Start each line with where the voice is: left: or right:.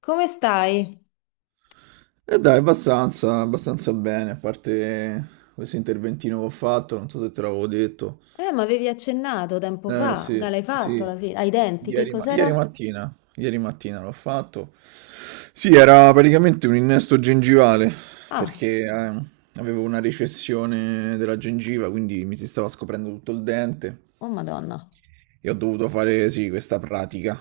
left: Come stai?
right: E dai, abbastanza, abbastanza bene, a parte questo interventino che ho fatto, non so se te l'avevo detto.
left: Ma avevi accennato tempo
right: Eh
left: fa, che
right: sì,
left: l'hai fatto
right: sì,
left: alla fine, ai denti, che cos'era?
right: ieri mattina l'ho fatto. Sì, era praticamente un innesto gengivale,
left: Ah,
right: perché avevo una recessione della gengiva, quindi mi si stava scoprendo tutto il dente
left: oh Madonna.
right: e ho dovuto fare, sì, questa pratica.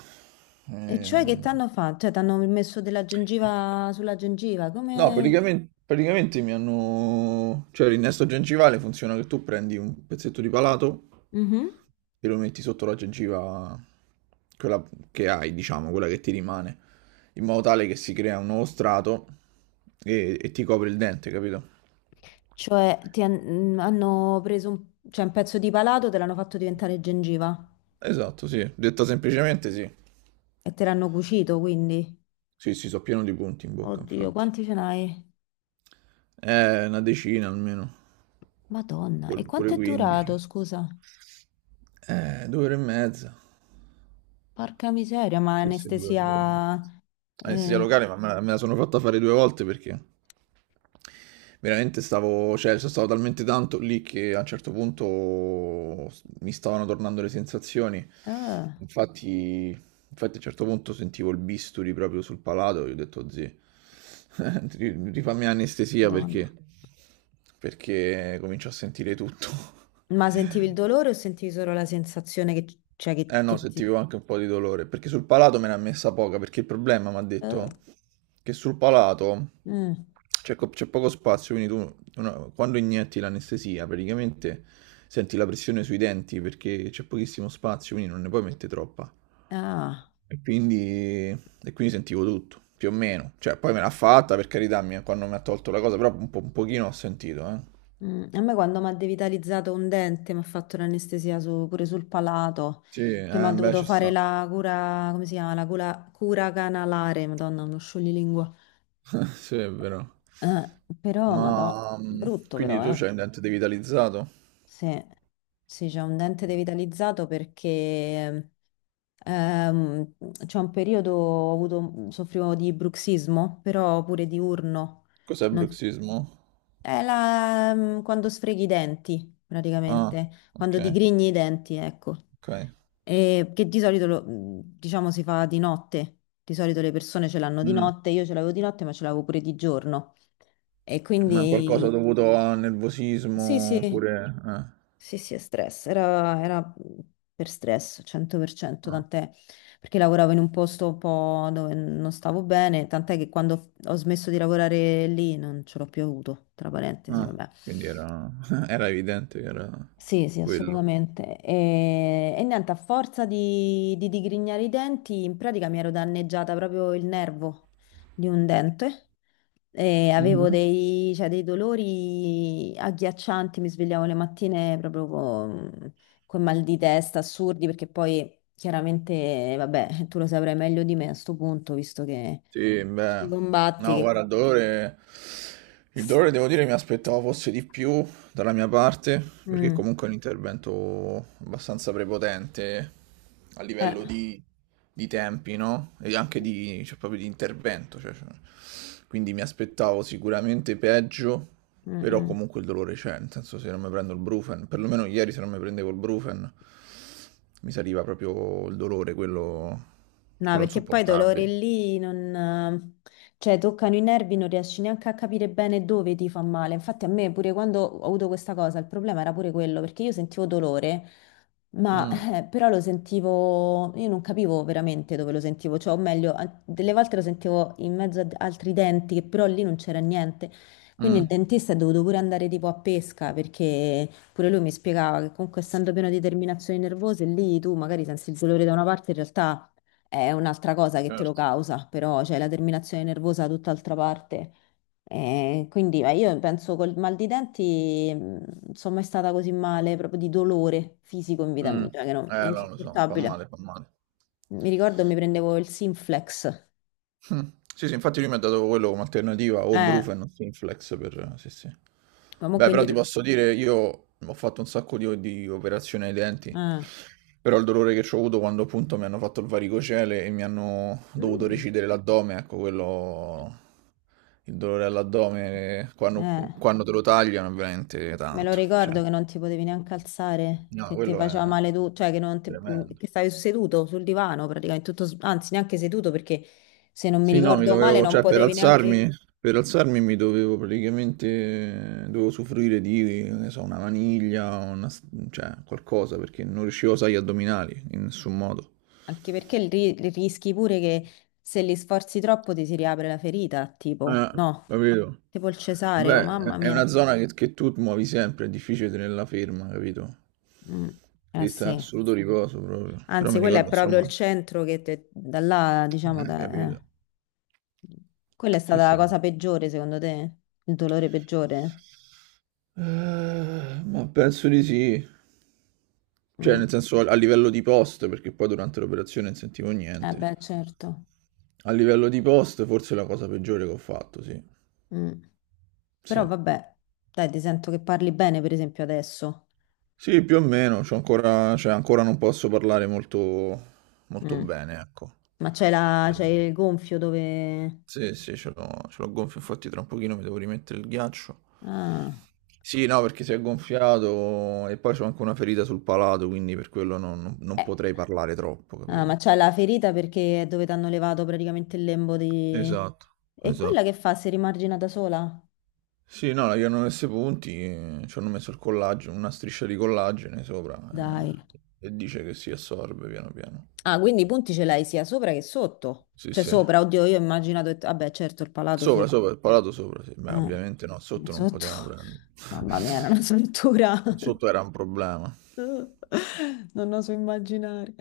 left: E cioè che
right: Eh,
left: t'hanno fatto? Cioè, t'hanno messo della gengiva sulla gengiva,
right: No,
left: come...
right: praticamente mi hanno... Cioè l'innesto gengivale funziona che tu prendi un pezzetto di palato
left: Mhm.
right: e lo metti sotto la gengiva, quella che hai, diciamo, quella che ti rimane, in modo tale che si crea un nuovo strato e ti copre il dente, capito?
left: Cioè, hanno preso un... cioè, un pezzo di palato, te l'hanno fatto diventare gengiva
right: Esatto, sì. Detta semplicemente sì.
left: e te l'hanno cucito, quindi.
right: Sì, sì, so pieno di punti in bocca,
left: Oddio,
right: infatti.
left: quanti ce n'hai?
right: Una decina almeno,
left: Madonna, e
right: pure
left: quanto è
right: 15.
left: durato, scusa?
right: 2 ore e mezza.
left: Porca miseria, ma
right: Sì, sì, due e
left: anestesia...
right: due. Anestesia
left: Eh,
right: locale, ma me la sono fatta fare 2 volte perché veramente stavo, cioè, sono stato talmente tanto lì che a un certo punto mi stavano tornando le sensazioni.
left: eh,
right: Infatti, Infatti a un certo punto sentivo il bisturi proprio sul palato e ho detto, zì, rifammi anestesia
left: Madonna.
right: perché comincio a sentire tutto.
left: Ma sentivi il dolore o sentivi solo la sensazione che, cioè, che,
right: Eh no,
left: che ti...
right: sentivo anche un po' di dolore, perché sul palato me ne ha messa poca, perché il problema mi ha
left: eh,
right: detto che sul palato
left: mm,
right: c'è poco spazio, quindi quando inietti l'anestesia praticamente senti la pressione sui denti perché c'è pochissimo spazio, quindi non ne puoi mettere troppa.
left: ah,
right: E quindi, e quindi sentivo tutto, più o meno. Cioè, poi me l'ha fatta, per carità, quando mi ha tolto la cosa, però un po', un pochino ho sentito, eh.
left: mm. A me quando mi ha devitalizzato un dente, mi ha fatto l'anestesia su- pure sul palato,
right: Sì,
left: che mi ha
right: beh,
left: dovuto
right: ci
left: fare
right: sta.
left: la cura, come si chiama? La cura, cura canalare, madonna, uno scioglilingua.
right: Sì, è vero.
left: Però, madò,
right: Ma
left: brutto
right: quindi
left: però,
right: tu
left: eh.
right: c'hai un dente devitalizzato?
left: Sì, sì, c'è un dente devitalizzato perché... Ehm, c'è un periodo ho avuto, soffrivo di bruxismo, però pure diurno.
right: Cos'è
left: Non-
right: bruxismo?
left: quando sfreghi i denti,
right: Ah,
left: praticamente,
right: ok,
left: quando digrigni i denti, ecco.
right: ok.
left: E che di solito, diciamo, si fa di notte. Di solito le persone ce l'hanno di
right: Mm,
left: notte, io ce l'avevo di notte, ma ce l'avevo pure di giorno. E
right: ma qualcosa
left: quindi
right: dovuto a
left: sì, sì,
right: nervosismo oppure... eh,
left: sì, sì, è stress, era per stress, 100%,
right: ah,
left: tant'è perché lavoravo in un posto un po' dove non stavo bene, tant'è che quando ho smesso di lavorare lì non ce l'ho più avuto, tra parentesi,
right: ah,
left: vabbè.
right: quindi era evidente che era
left: Sì, sì,
right: quello.
left: assolutamente. E niente, a forza di digrignare i denti, in pratica mi ero danneggiata proprio il nervo di un dente e avevo dei, cioè, dei dolori agghiaccianti, mi svegliavo le mattine proprio con mal di testa assurdi, perché poi chiaramente, vabbè, tu lo saprai meglio di me a sto punto, visto che
right: Sì,
left: ci
right: beh,
left: combatti,
right: no,
left: che...
right: guarda,
left: co-
right: il dolore devo dire mi aspettavo fosse di più dalla mia parte, perché
left: Mm,
right: comunque è un intervento abbastanza prepotente a
left: eh,
right: livello di tempi, no? E anche di, cioè, proprio di intervento, cioè, quindi mi aspettavo sicuramente peggio,
left: mm,
right: però
left: mm.
right: comunque il dolore c'è, nel senso se non mi prendo il Brufen, perlomeno ieri se non mi prendevo il Brufen, mi saliva proprio il dolore, quello,
left: No,
right: quello
left: perché poi i dolori
right: insopportabile.
left: lì non, cioè, toccano i nervi, non riesci neanche a capire bene dove ti fa male. Infatti a me pure quando ho avuto questa cosa, il problema era pure quello, perché io sentivo dolore, ma
right: Mm.
left: però lo sentivo, io non capivo veramente dove lo sentivo, cioè, o meglio, a- delle volte lo sentivo in mezzo ad altri denti, che però lì non c'era niente. Quindi il
right: Mh,
left: dentista è dovuto pure andare tipo a pesca, perché pure lui mi spiegava che comunque essendo pieno di terminazioni nervose, lì tu magari senti il dolore da una parte, in realtà è un'altra cosa che te lo
right: certo.
left: causa, però c'è la terminazione nervosa da tutt'altra parte. Quindi io penso col mal di denti non sono mai stata così male, proprio di dolore fisico in vita
right: Mh.
left: mia, cioè che no, è
right: No, lo so, fa
left: insopportabile.
right: male, fa male.
left: Mi ricordo mi prendevo il Sinflex,
right: Mh. Sì, sì, infatti lui mi ha dato quello come alternativa, o il
left: eh,
right: Brufen o Synflex per sì, sì.
left: ma mo
right: Beh, però
left: quindi...
right: ti posso dire, io ho fatto un sacco di operazioni ai denti,
left: Eh.
right: però il dolore che c'ho avuto quando appunto mi hanno fatto il varicocele e mi hanno dovuto
left: Mm.
right: recidere l'addome, ecco quello, il dolore all'addome quando
left: Eh.
right: te lo tagliano è veramente
left: Me lo
right: tanto, cioè
left: ricordo che non ti potevi neanche alzare,
right: no,
left: che ti
right: quello
left: faceva
right: è
left: male tu, cioè che, non ti- mm,
right: tremendo.
left: che stavi seduto sul divano praticamente, tutto, s- anzi neanche seduto perché se non mi
right: Sì, no, mi
left: ricordo male
right: dovevo,
left: non
right: cioè
left: potevi neanche,
right: per alzarmi mi dovevo praticamente, dovevo usufruire di, che ne so, una maniglia, cioè qualcosa, perché non riuscivo a usare gli addominali in nessun modo.
left: anche perché il ri- il rischi pure che se li sforzi troppo ti si riapre la ferita, tipo,
right: Eh,
left: no,
right: capito?
left: tipo il cesareo,
right: Beh,
left: mamma
right: è una
left: mia.
right: zona che tu muovi sempre, è difficile tenerla ferma, capito?
left: Mm, Eh
right: Devi stare
left: sì,
right: assoluto riposo proprio. Però
left: anzi
right: mi
left: quello è
right: ricordo,
left: proprio il
right: insomma,
left: centro che te- da là, diciamo, da- eh.
right: capito?
left: Quella è
right: Sì,
left: stata la
right: sì, no.
left: cosa peggiore secondo te, il dolore peggiore?
right: Ma penso di sì. Cioè,
left: Mm.
right: nel senso a livello di post, perché poi durante l'operazione non sentivo
left: Eh
right: niente.
left: beh, certo.
right: A livello di post, forse è la cosa peggiore che ho fatto, sì.
left: Mm.
right: Sì,
left: Però vabbè, dai, ti sento che parli bene, per esempio, adesso.
right: sì, più o meno, c'ho ancora, cioè, ancora non posso parlare molto, molto
left: Mm.
right: bene, ecco.
left: Ma c'è la...
right: Eh,
left: c'è il gonfio dove...
right: Sì, sì, ce l'ho gonfio, infatti tra un pochino mi devo rimettere il ghiaccio.
left: Ah.
right: Sì, no, perché si è gonfiato e poi c'ho anche una ferita sul palato, quindi per quello non
left: Eh.
right: potrei parlare troppo,
left: Ah, ma
right: capito?
left: c'è la ferita perché è dove ti hanno levato praticamente il lembo di...
right: Esatto,
left: E quella che
right: esatto.
left: fa? Si rimargina da sola?
right: Sì, no, gli hanno messo i punti, ci hanno messo il collagene, una striscia di collagene sopra
left: Dai.
right: eh, e dice che si assorbe piano piano.
left: Ah, quindi i punti ce l'hai sia sopra che sotto.
right: Sì,
left: Cioè
right: sì.
left: sopra, oddio, io ho immaginato... Vabbè, certo, il palato
right: Sopra,
left: sopra.
right: sopra, il palato sopra, sì. Beh,
left: Eh.
right: ovviamente no, sotto non
left: Sotto?
right: potevano prendere.
left: Mamma mia, era una struttura.
right: Sotto era un problema.
left: Non oso immaginare.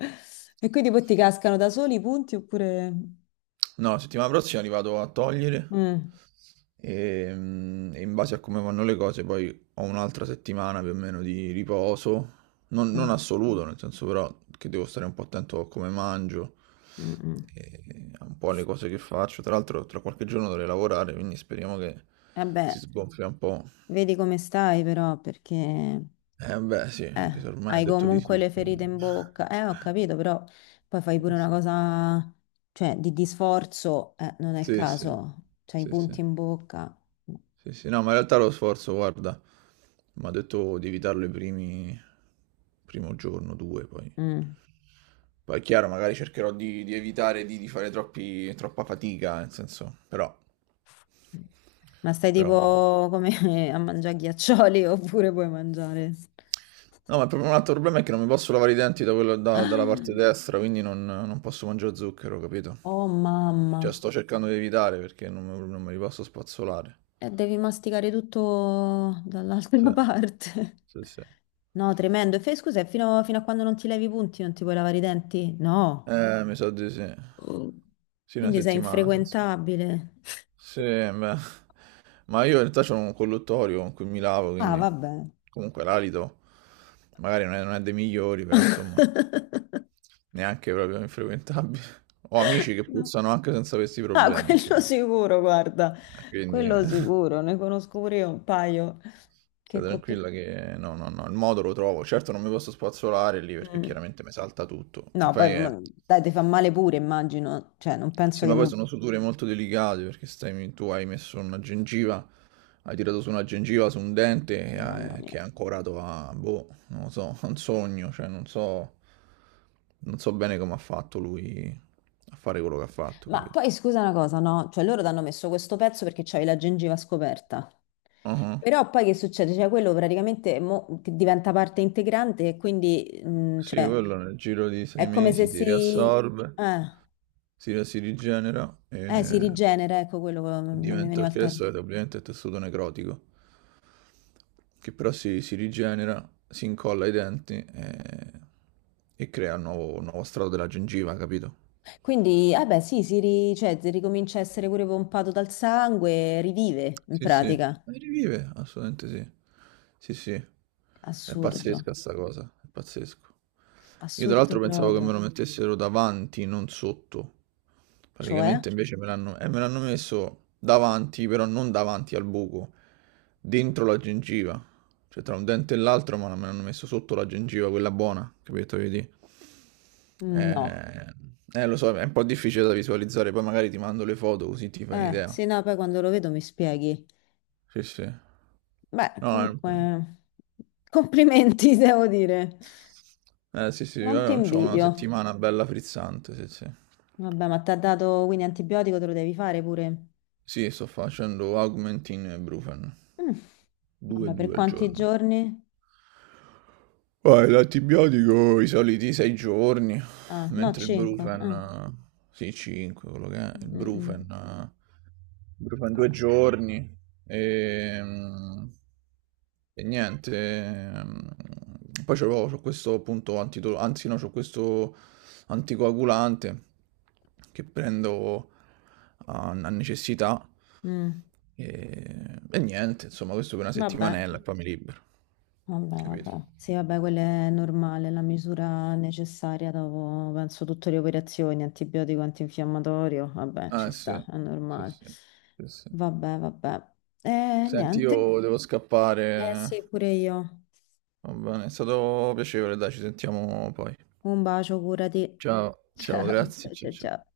left: E quindi poi ti cascano da soli i punti oppure...
right: No, la settimana prossima li vado a togliere
left: Mm,
right: e in base a come vanno le cose poi ho un'altra settimana più o meno di riposo, non
left: mm,
right: assoluto, nel senso però che devo stare un po' attento a come mangio,
left: mm, mm.
right: e a un po' alle cose che faccio. Tra l'altro tra qualche giorno dovrei lavorare, quindi speriamo che si
left: Vabbè,
right: sgonfia un po'.
left: vedi come stai però, perché
right: Eh beh sì, anche se ormai ho
left: hai
right: detto di
left: comunque
right: sì,
left: le ferite
right: quindi...
left: in bocca. Ho capito, però poi fai pure una cosa, cioè, di sforzo, non è il
right: Sì, sì,
left: caso. C'hai i
right: sì, sì.
left: punti in bocca.
right: Sì, sì, no, ma in realtà lo sforzo, guarda, mi ha detto di evitarlo primo giorno, due, poi.
left: Mm.
right: Poi è chiaro, magari cercherò di evitare di fare troppa fatica, nel senso,
left: Ma stai
right: però...
left: tipo come a mangiare ghiaccioli oppure puoi mangiare?
right: No, ma proprio un altro problema è che non mi posso lavare i denti dalla parte destra, quindi non posso mangiare zucchero, capito?
left: Oh mamma,
right: Cioè, sto cercando di evitare perché non me li posso spazzolare.
left: e devi masticare tutto dall'altra
right: Sì,
left: parte.
right: sì, sì.
left: No, tremendo. E fai scusa, e fino a quando non ti levi i punti non ti puoi lavare i denti? No,
right: Mi sa di sì.
left: Oh.
right: Sì, una
left: Quindi sei
right: settimana,
left: infrequentabile.
right: sì, beh. Ma io in realtà c'ho un colluttorio con cui mi lavo,
left: Ah,
right: quindi
left: vabbè.
right: comunque l'alito magari non è dei migliori, però insomma, neanche proprio infrequentabile. Ho amici che
left: No.
right: puzzano anche senza questi
left: Ah,
right: problemi,
left: quello
right: insomma.
left: sicuro, guarda,
right: Quindi
left: quello sicuro, ne conosco pure io un paio
right: stai
left: che con tut-
right: tranquilla che no, no, no, il modo lo trovo. Certo non mi posso spazzolare lì perché
left: Mm.
right: chiaramente mi salta tutto. E
left: No, poi
right: poi è
left: ma- dai, ti fa male pure, immagino, cioè non penso
right: Sì,
left: che...
right: ma poi
left: mo-
right: sono suture molto delicate perché stai, tu hai messo una gengiva, hai tirato su una gengiva su un dente
left: Mamma mia.
right: che è ancorato a, boh, non lo so, a un sogno, cioè non so bene come ha fatto lui a fare quello che ha fatto,
left: Ma
right: capito?
left: poi scusa una cosa, no? Cioè loro ti hanno messo questo pezzo perché c'hai la gengiva scoperta.
right: Ah,
left: Però poi che succede? Cioè quello praticamente mo- che diventa parte integrante e quindi
right: sì,
left: cioè,
right: quello nel giro di sei
left: è come se
right: mesi si
left: si...
right: riassorbe,
left: Eh,
right: si rigenera
left: si
right: e
left: rigenera, ecco quello, non mi
right: diventa,
left: veniva il
right: perché
left: termine.
right: adesso è ovviamente tessuto necrotico. Che però si rigenera, si incolla ai denti e crea un nuovo strato della gengiva, capito?
left: Quindi, eh beh, sì, si, ri- cioè, si ricomincia a essere pure pompato dal sangue, rivive in
right: Sì, sì,
left: pratica.
right: ma rivive, assolutamente sì. Sì, sì, è
left: Assurdo,
right: pazzesca sta cosa, è pazzesco. Io tra
left: assurdo
right: l'altro pensavo che me
left: proprio.
right: lo mettessero davanti, non sotto.
left: Cioè?
right: Praticamente invece me l'hanno messo davanti, però non davanti al buco, dentro la gengiva. Cioè tra un dente e l'altro, ma me l'hanno messo sotto la gengiva, quella buona, capito? Vedi?
left: Mm, No.
right: Eh, Lo so, è un po' difficile da visualizzare, poi magari ti mando le foto così ti fai un'idea.
left: Sì, no, poi quando lo vedo mi spieghi.
right: Sì, sì.
left: Beh,
right: No,
left: comunque, complimenti, devo dire.
right: sì, sì, io
left: Non ti
right: ho una
left: invidio.
right: settimana bella frizzante, sì, sì.
left: Vabbè, ma ti ha dato quindi antibiotico, te lo devi fare pure.
right: Sì, sto facendo Augmentin e Brufen,
left: Mm,
right: due e
left: Vabbè, per
right: due al
left: quanti
right: giorno.
left: giorni?
right: Poi l'antibiotico i soliti 6 giorni,
left: Ah, no,
right: mentre il
left: 5.
right: Brufen, sì, 5, quello che è, il Brufen, Brufen 2 giorni. Ehm, E, niente. Poi c'ho questo appunto anzi no, c'ho questo anticoagulante che prendo a necessità. E niente, insomma, questo per una
left: Vabbè,
right: settimanella e poi mi libero.
left: vabbè,
right: Capito?
left: vabbè. Sì, vabbè, quella è normale, la misura necessaria dopo, penso, tutte le operazioni, antibiotico, antinfiammatorio. Vabbè, ci
right: Ah, sì,
left: sta, è
right: sì,
left: normale.
right: sì, sì, sì.
left: Vabbè, vabbè.
right: Senti,
left: Niente.
right: io devo
left: Eh sì,
right: scappare.
left: pure io.
right: Va bene, è stato piacevole, dai, ci sentiamo poi.
left: Un bacio, curati.
right: Ciao, ciao,
left: Ciao,
right: grazie,
left: ciao,
right: ciao,
left: ciao,
right: ciao.
left: ciao.